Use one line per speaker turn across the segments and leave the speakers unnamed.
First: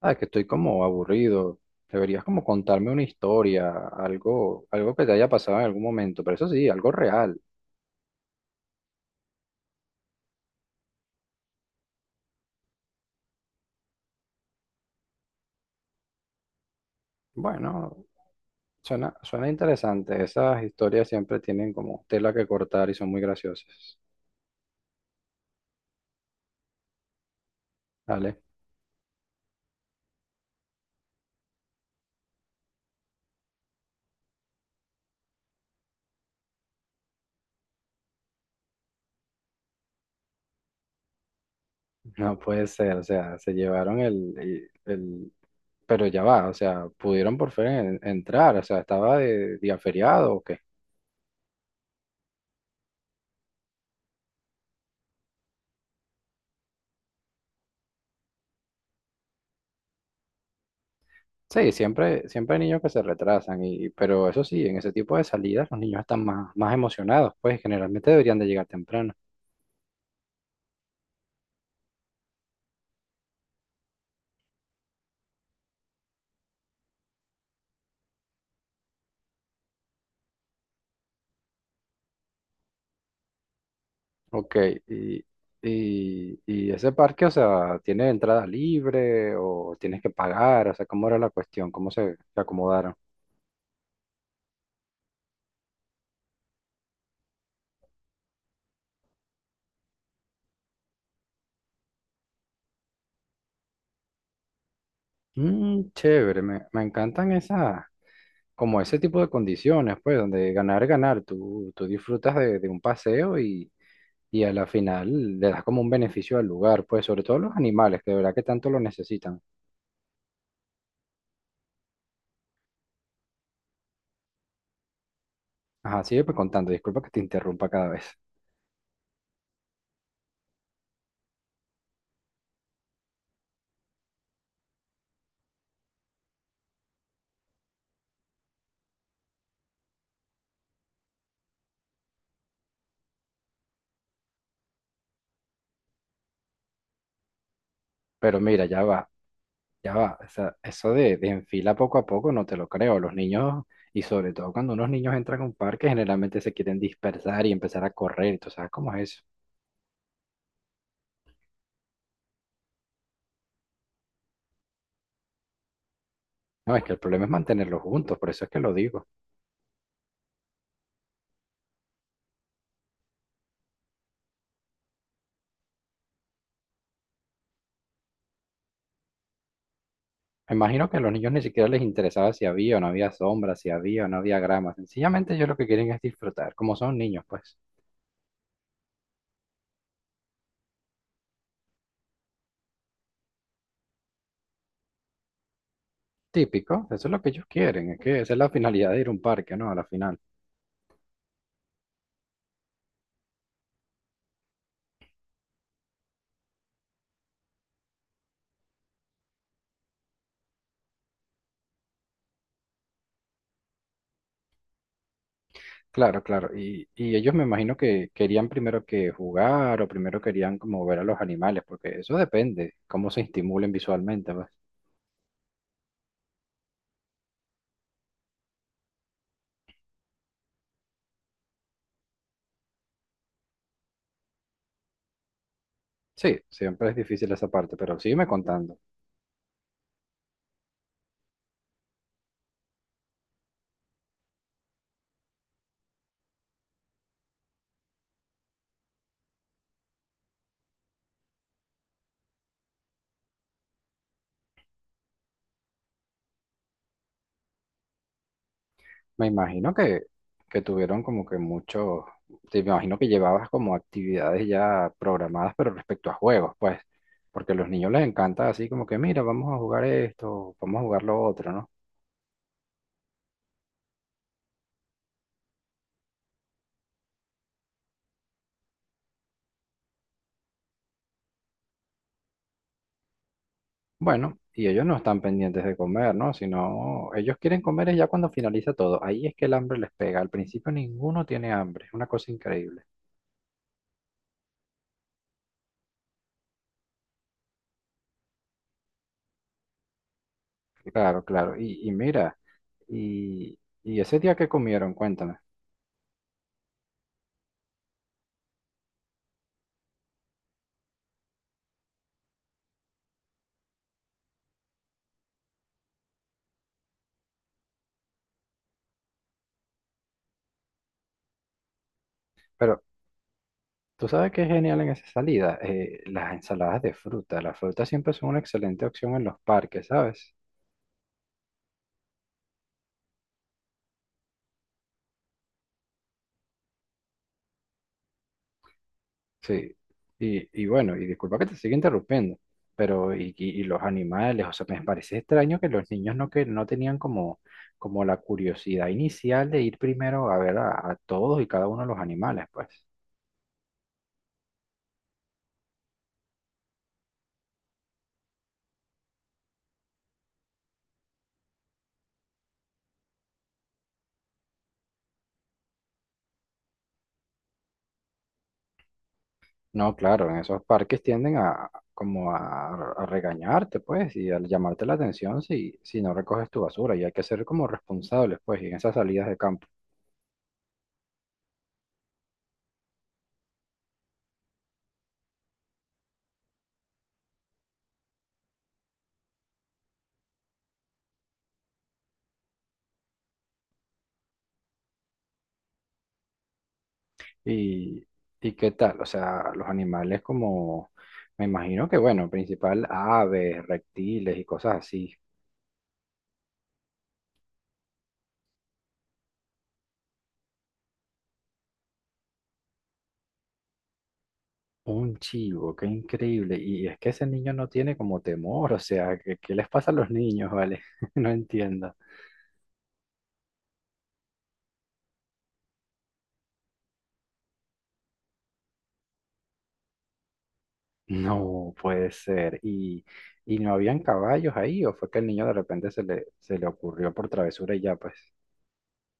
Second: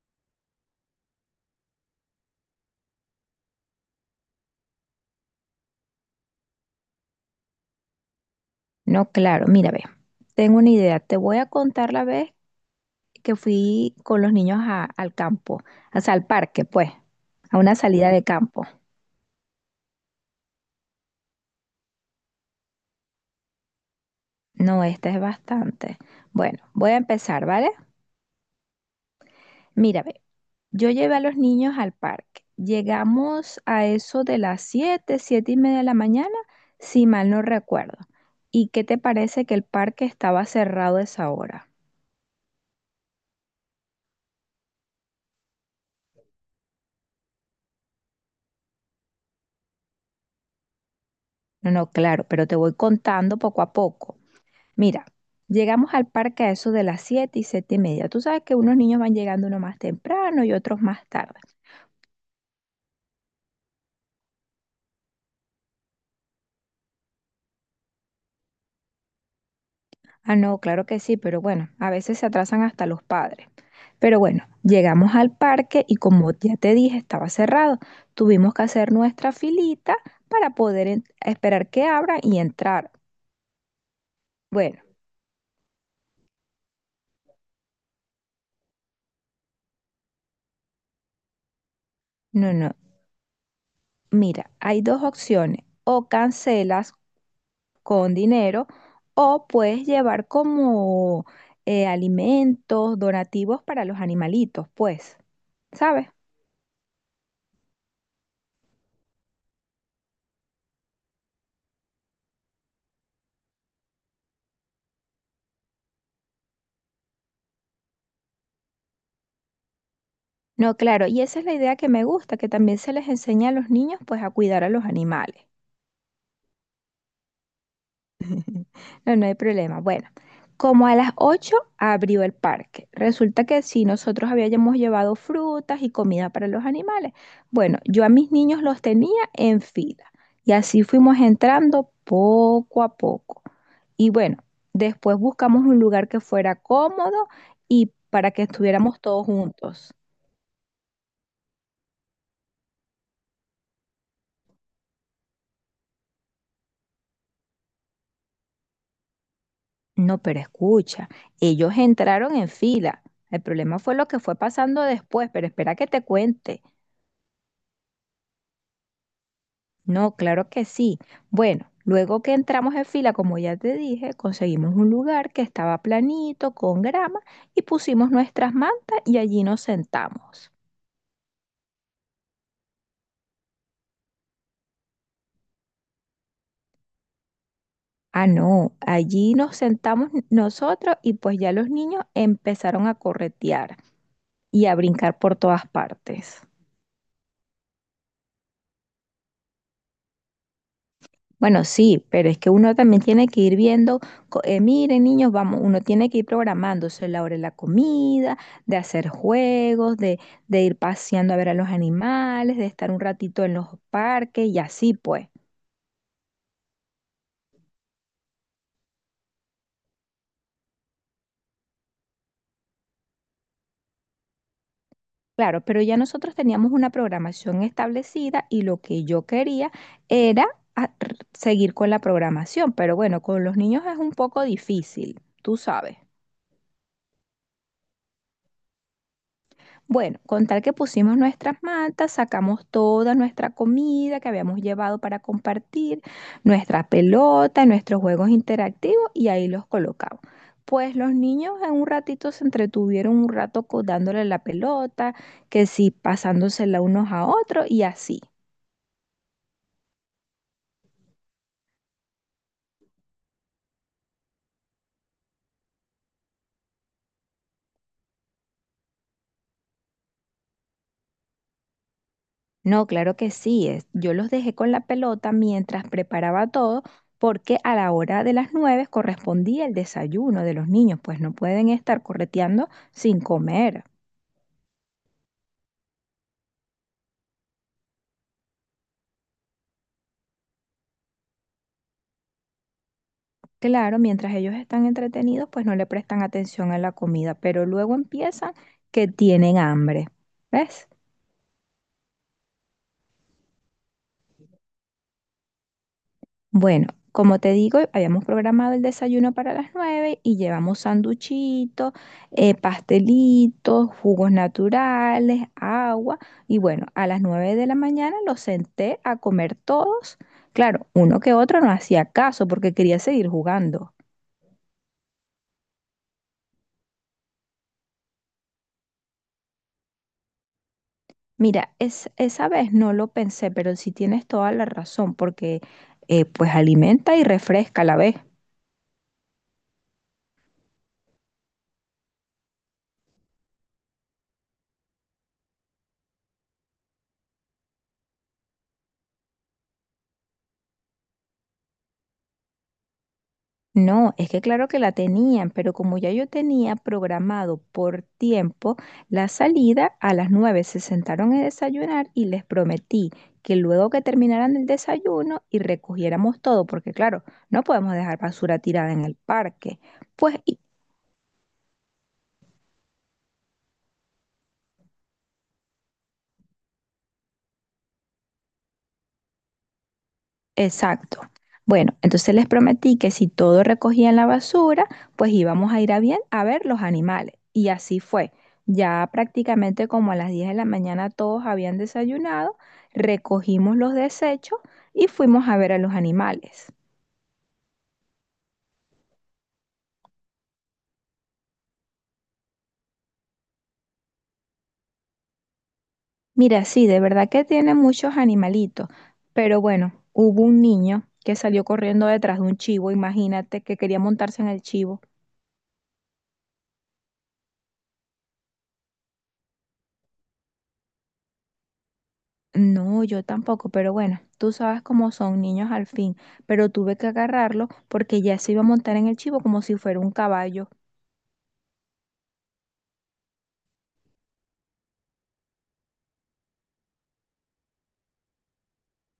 Ah, que estoy como aburrido. Deberías como contarme una historia, algo que te haya pasado en algún momento, pero eso sí, algo real.
No, claro, mira, ve, tengo una idea. Te voy a contar la vez que fui con los niños al campo, o sea, al parque, pues, a una
Bueno,
salida de campo.
suena interesante. Esas historias siempre tienen como tela que cortar y son muy graciosas.
No, esta es bastante. Bueno, voy a empezar, ¿vale?
¿Vale?
Mira, ve, yo llevé a los niños al parque. Llegamos a eso de las 7, 7:30 de la mañana, si mal no recuerdo. ¿Y qué te parece que el parque estaba cerrado a esa hora?
No puede ser, o sea, se llevaron el, y- el- pero ya va, o sea, pudieron por fin entrar, o sea, estaba de día feriado o qué.
No, no, claro, pero te voy contando poco a poco. Mira, llegamos al parque a eso de las 7 y 7:30. Tú sabes que unos niños van llegando uno más temprano y otros más tarde.
Sí, siempre hay niños que se retrasan, y, pero eso sí, en ese tipo de salidas los niños están más, más emocionados, pues generalmente deberían de llegar temprano.
Ah, no, claro que sí, pero bueno, a veces se atrasan hasta los padres. Pero bueno, llegamos al parque y como ya te dije, estaba cerrado. Tuvimos que hacer nuestra filita para poder esperar que abran y entrar.
Ok,
Bueno,
y, y ese parque, o sea, ¿tiene entrada libre o tienes que pagar? O sea, ¿cómo era la cuestión? ¿Cómo se
no, no.
acomodaron?
Mira, hay dos opciones. O cancelas con dinero o puedes llevar como alimentos, donativos para los animalitos, pues,
Mm,
¿sabes?
chévere, me encantan esas, como ese tipo de condiciones, pues, donde ganar, ganar, tú disfrutas de un paseo y a la final le das como un beneficio al lugar, pues sobre todo a los animales, que de verdad que tanto lo necesitan.
No, claro, y esa es la idea que me gusta, que también se les enseña a los niños pues a cuidar a los animales.
Ajá, sigue pues contando, disculpa que te interrumpa cada vez,
No, no hay problema. Bueno, como a las 8 abrió el parque. Resulta que sí, nosotros habíamos llevado frutas y comida para los animales. Bueno, yo a mis niños los tenía en fila y así fuimos entrando poco a poco. Y bueno, después buscamos un lugar que fuera cómodo y para
pero
que
mira,
estuviéramos todos juntos.
ya va, o sea, eso de en fila poco a poco no te lo creo, los niños, y sobre todo cuando unos niños entran a un parque, generalmente se quieren dispersar y empezar a correr, entonces, ¿sabes cómo es eso?
No, pero escucha, ellos entraron en fila. El problema fue lo que fue pasando después, pero espera que te cuente.
No, es que el problema es mantenerlos juntos, por eso es que lo digo.
No, claro que sí. Bueno, luego que entramos en fila, como ya te dije, conseguimos un lugar que estaba planito, con grama, y pusimos nuestras mantas y allí nos sentamos.
Me imagino que a los niños ni siquiera les interesaba si había o no había sombra, si había o no había grama. Sencillamente ellos lo que quieren es disfrutar, como son niños, pues.
Ah, no, allí nos sentamos nosotros y pues ya los niños empezaron a corretear y a brincar por todas partes.
Típico, eso es lo que ellos quieren, es que esa es la finalidad de ir a un parque, ¿no? A la final.
Bueno, sí, pero es que uno también tiene que ir viendo, miren niños, vamos, uno tiene que ir programándose la hora de la comida, de hacer juegos, de ir paseando a ver a los animales, de estar un ratito en los parques y así pues.
Claro, claro. Y ellos me imagino que querían primero que jugar o primero querían como ver a los animales, porque eso depende, cómo se estimulen visualmente, pues.
Claro, pero ya nosotros teníamos una programación establecida y lo que yo quería era seguir con la programación, pero bueno, con los niños es un poco difícil, tú sabes.
Sí, siempre es difícil esa parte, pero sígueme contando.
Bueno, con tal que pusimos nuestras mantas, sacamos toda nuestra comida que habíamos llevado para compartir, nuestra pelota, nuestros juegos interactivos y ahí los colocamos. Pues los niños en un ratito se entretuvieron un rato dándole la pelota, que sí, pasándosela unos a otros y así.
Me imagino que tuvieron como que muchos, te me imagino que llevabas como actividades ya programadas, pero respecto a juegos, pues, porque a los niños les encanta así como que, mira, vamos a jugar esto, vamos a jugar lo otro, ¿no?
No, claro que sí, yo los dejé con la pelota mientras preparaba todo, porque a la hora de las 9 correspondía el desayuno de los niños, pues no pueden estar correteando sin comer.
Bueno, y ellos no están pendientes de comer, ¿no? Sino ellos quieren comer es ya cuando finaliza todo. Ahí es que el hambre les pega. Al principio ninguno tiene hambre. Es una cosa increíble.
Claro, mientras ellos están entretenidos, pues no le prestan atención a la comida, pero luego empiezan que tienen hambre. ¿Ves?
Claro, claro. Y mira, y- y ese día que comieron, cuéntame.
Bueno, como te digo, habíamos programado el desayuno para las 9 y llevamos sanduchitos, pastelitos, jugos naturales, agua. Y bueno, a las 9 de la mañana los senté a comer todos. Claro, uno que otro no hacía caso porque
Pero
quería seguir jugando.
tú sabes que es genial en esa salida. Las ensaladas de fruta. Las frutas siempre son una excelente opción en los parques, ¿sabes?
Mira, esa vez no lo pensé, pero sí tienes toda la razón, porque pues alimenta y refresca a la vez.
Sí, y bueno, y disculpa que te siga interrumpiendo, pero y los animales, o sea, me parece extraño que los niños no, que no tenían como, como la curiosidad inicial de ir primero a ver a todos y cada uno de los animales, pues.
No, es que claro que la tenían, pero como ya yo tenía programado por tiempo la salida, a las nueve se sentaron a desayunar y les prometí que luego que terminaran el desayuno y recogiéramos todo, porque claro, no podemos dejar basura tirada en el parque,
No, claro,
pues
en esos parques tienden a como a regañarte, pues, y a llamarte la atención si, si no recoges tu basura, y hay que ser como responsables, pues, y en esas salidas de campo.
exacto. Bueno, entonces les prometí que si todo recogían la basura, pues íbamos a ir a bien a ver los animales. Y así fue. Ya prácticamente como a las 10 de la mañana todos habían desayunado, recogimos los desechos y fuimos a ver a los animales.
¿Y, y qué tal? O sea, los animales como, me imagino que, bueno, principal aves, reptiles y cosas así.
Mira, sí, de verdad que tiene muchos animalitos, pero bueno, hubo un niño que salió corriendo detrás de un chivo, imagínate que quería montarse en el chivo.
Un chivo, qué increíble. Y es que ese niño no tiene como temor, o sea, ¿qué, qué les pasa a los niños, vale? No entiendo.
No, yo tampoco, pero bueno, tú sabes cómo son niños al fin, pero tuve que agarrarlo porque ya se iba a montar en el chivo como si fuera un caballo.
No puede ser. Y no habían caballos ahí o fue que el niño de repente se le ocurrió por travesura y ya, pues?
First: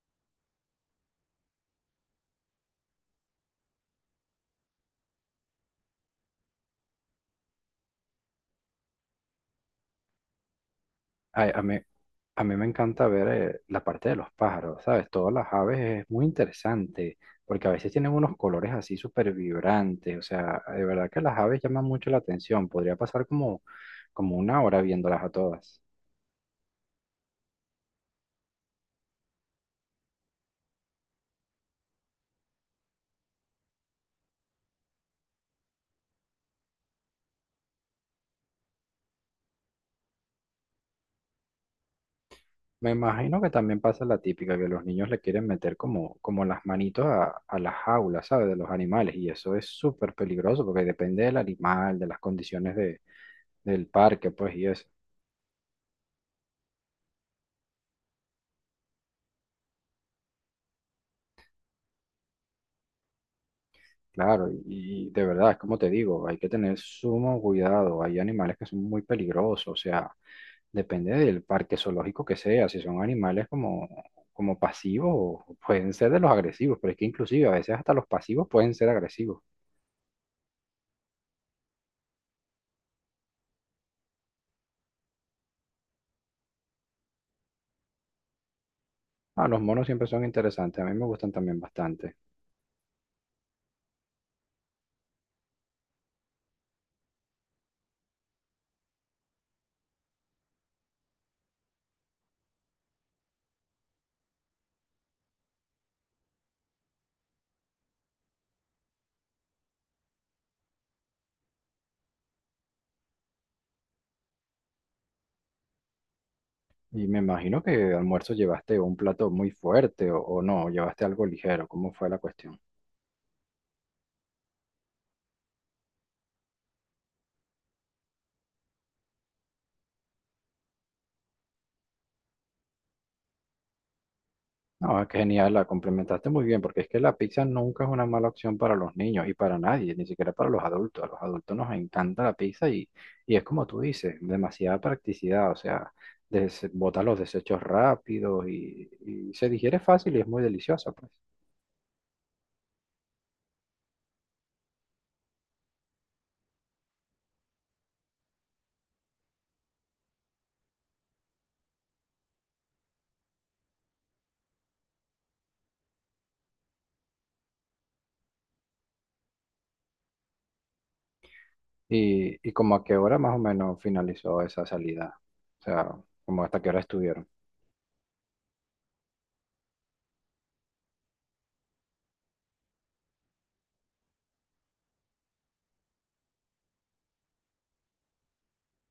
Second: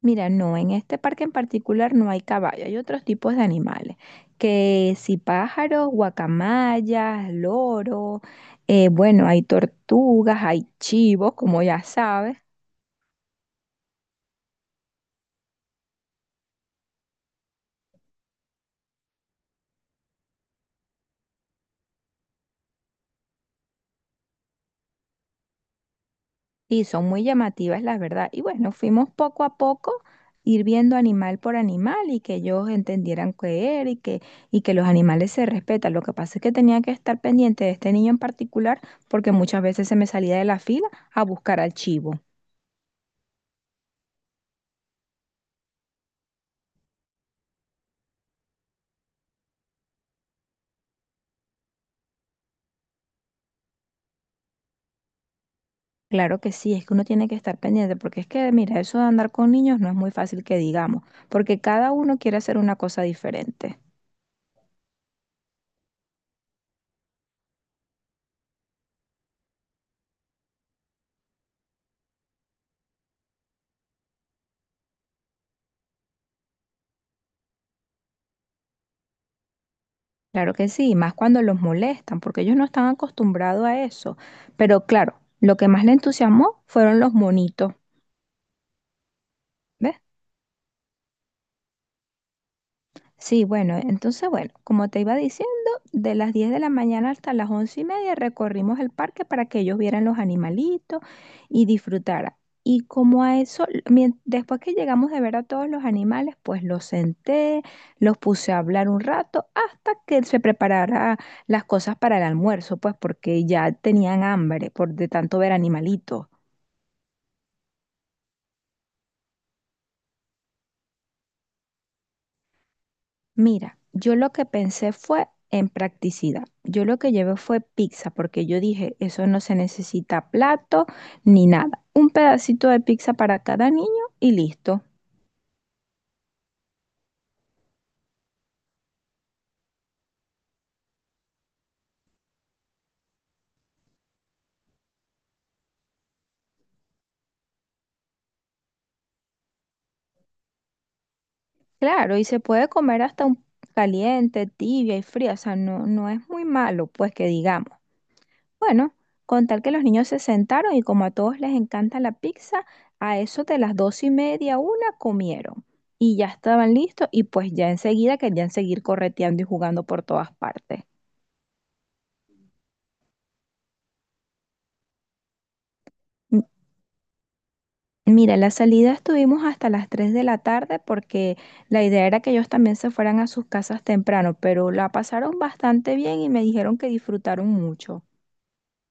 Mira, no, en este parque en particular no hay caballo, hay otros tipos de animales, que si pájaros, guacamayas, loros, bueno, hay tortugas, hay chivos,
Ay, a
como
mí,
ya sabes.
a mí me encanta ver la parte de los pájaros, ¿sabes? Todas las aves es muy interesante, porque a veces tienen unos colores así súper vibrantes, o sea, de verdad que las aves llaman mucho la atención, podría pasar como, como una hora viéndolas a todas.
Sí, son muy llamativas, la verdad. Y bueno, fuimos poco a poco ir viendo animal por animal y que ellos entendieran qué era y y que los animales se respetan. Lo que pasa es que tenía que estar pendiente de este niño en particular porque muchas veces se me salía de la fila a buscar al chivo.
Me imagino que también pasa la típica, que los niños le quieren meter como, como las manitos a las jaulas, ¿sabes? De los animales, y eso es súper peligroso, porque depende del animal, de las condiciones de, del parque, pues, y eso.
Claro que sí, es que uno tiene que estar pendiente porque es que, mira, eso de andar con niños no es muy fácil que digamos, porque cada uno quiere hacer una cosa diferente.
Claro, y de verdad, es como te digo, hay que tener sumo cuidado. Hay animales que son muy peligrosos, o sea, depende del parque zoológico que sea, si son animales como, como pasivos, pueden ser de los agresivos, pero es que inclusive a veces hasta los pasivos pueden ser agresivos.
Claro que sí, y más cuando los molestan, porque ellos no están acostumbrados a eso. Pero claro, lo que más le entusiasmó fueron los monitos,
Ah, los monos
¿ves?
siempre son interesantes, a mí me gustan también bastante.
Sí, bueno, entonces, bueno, como te iba diciendo, de las 10 de la mañana hasta las 11:30 recorrimos el parque para que ellos vieran los animalitos y disfrutaran. Y como a eso, después que llegamos de ver a todos los animales, pues los senté, los puse a hablar un rato hasta que se preparara las cosas para el almuerzo, pues porque ya tenían hambre por de tanto ver animalitos.
Y me imagino que almuerzo llevaste un plato muy fuerte o no, llevaste algo ligero, ¿cómo fue la cuestión?
Mira, yo lo que pensé fue en practicidad. Yo lo que llevé fue pizza, porque yo dije, eso no se necesita plato ni nada. Un pedacito de pizza para cada niño y listo.
No, es genial, la complementaste muy bien, porque es que la pizza nunca es una mala opción para los niños y para nadie, ni siquiera para los adultos. A los adultos nos encanta la pizza y es como tú dices, demasiada practicidad, o sea, des- bota los desechos rápidos y se digiere fácil y es muy deliciosa, pues.
Claro, y se puede comer hasta un caliente, tibia y fría, o sea, no, no es muy malo, pues que digamos. Bueno, con tal que los niños se sentaron y como a todos les encanta la pizza, a eso de las 2:30, una comieron y ya estaban listos y pues ya enseguida querían seguir correteando y jugando por todas partes.
Y como a qué hora más o menos finalizó esa salida, o sea, como
M-
hasta qué hora estuvieron.
Mira, la salida estuvimos hasta las 3 de la tarde porque la idea era que ellos también se fueran a sus casas temprano, pero la pasaron bastante bien y me dijeron que disfrutaron mucho.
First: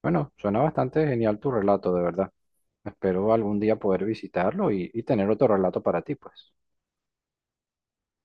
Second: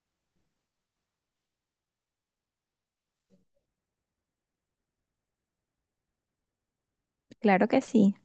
Bueno, suena bastante genial tu relato, de verdad. Espero algún día poder visitarlo y tener otro relato para ti, pues.
Claro que sí.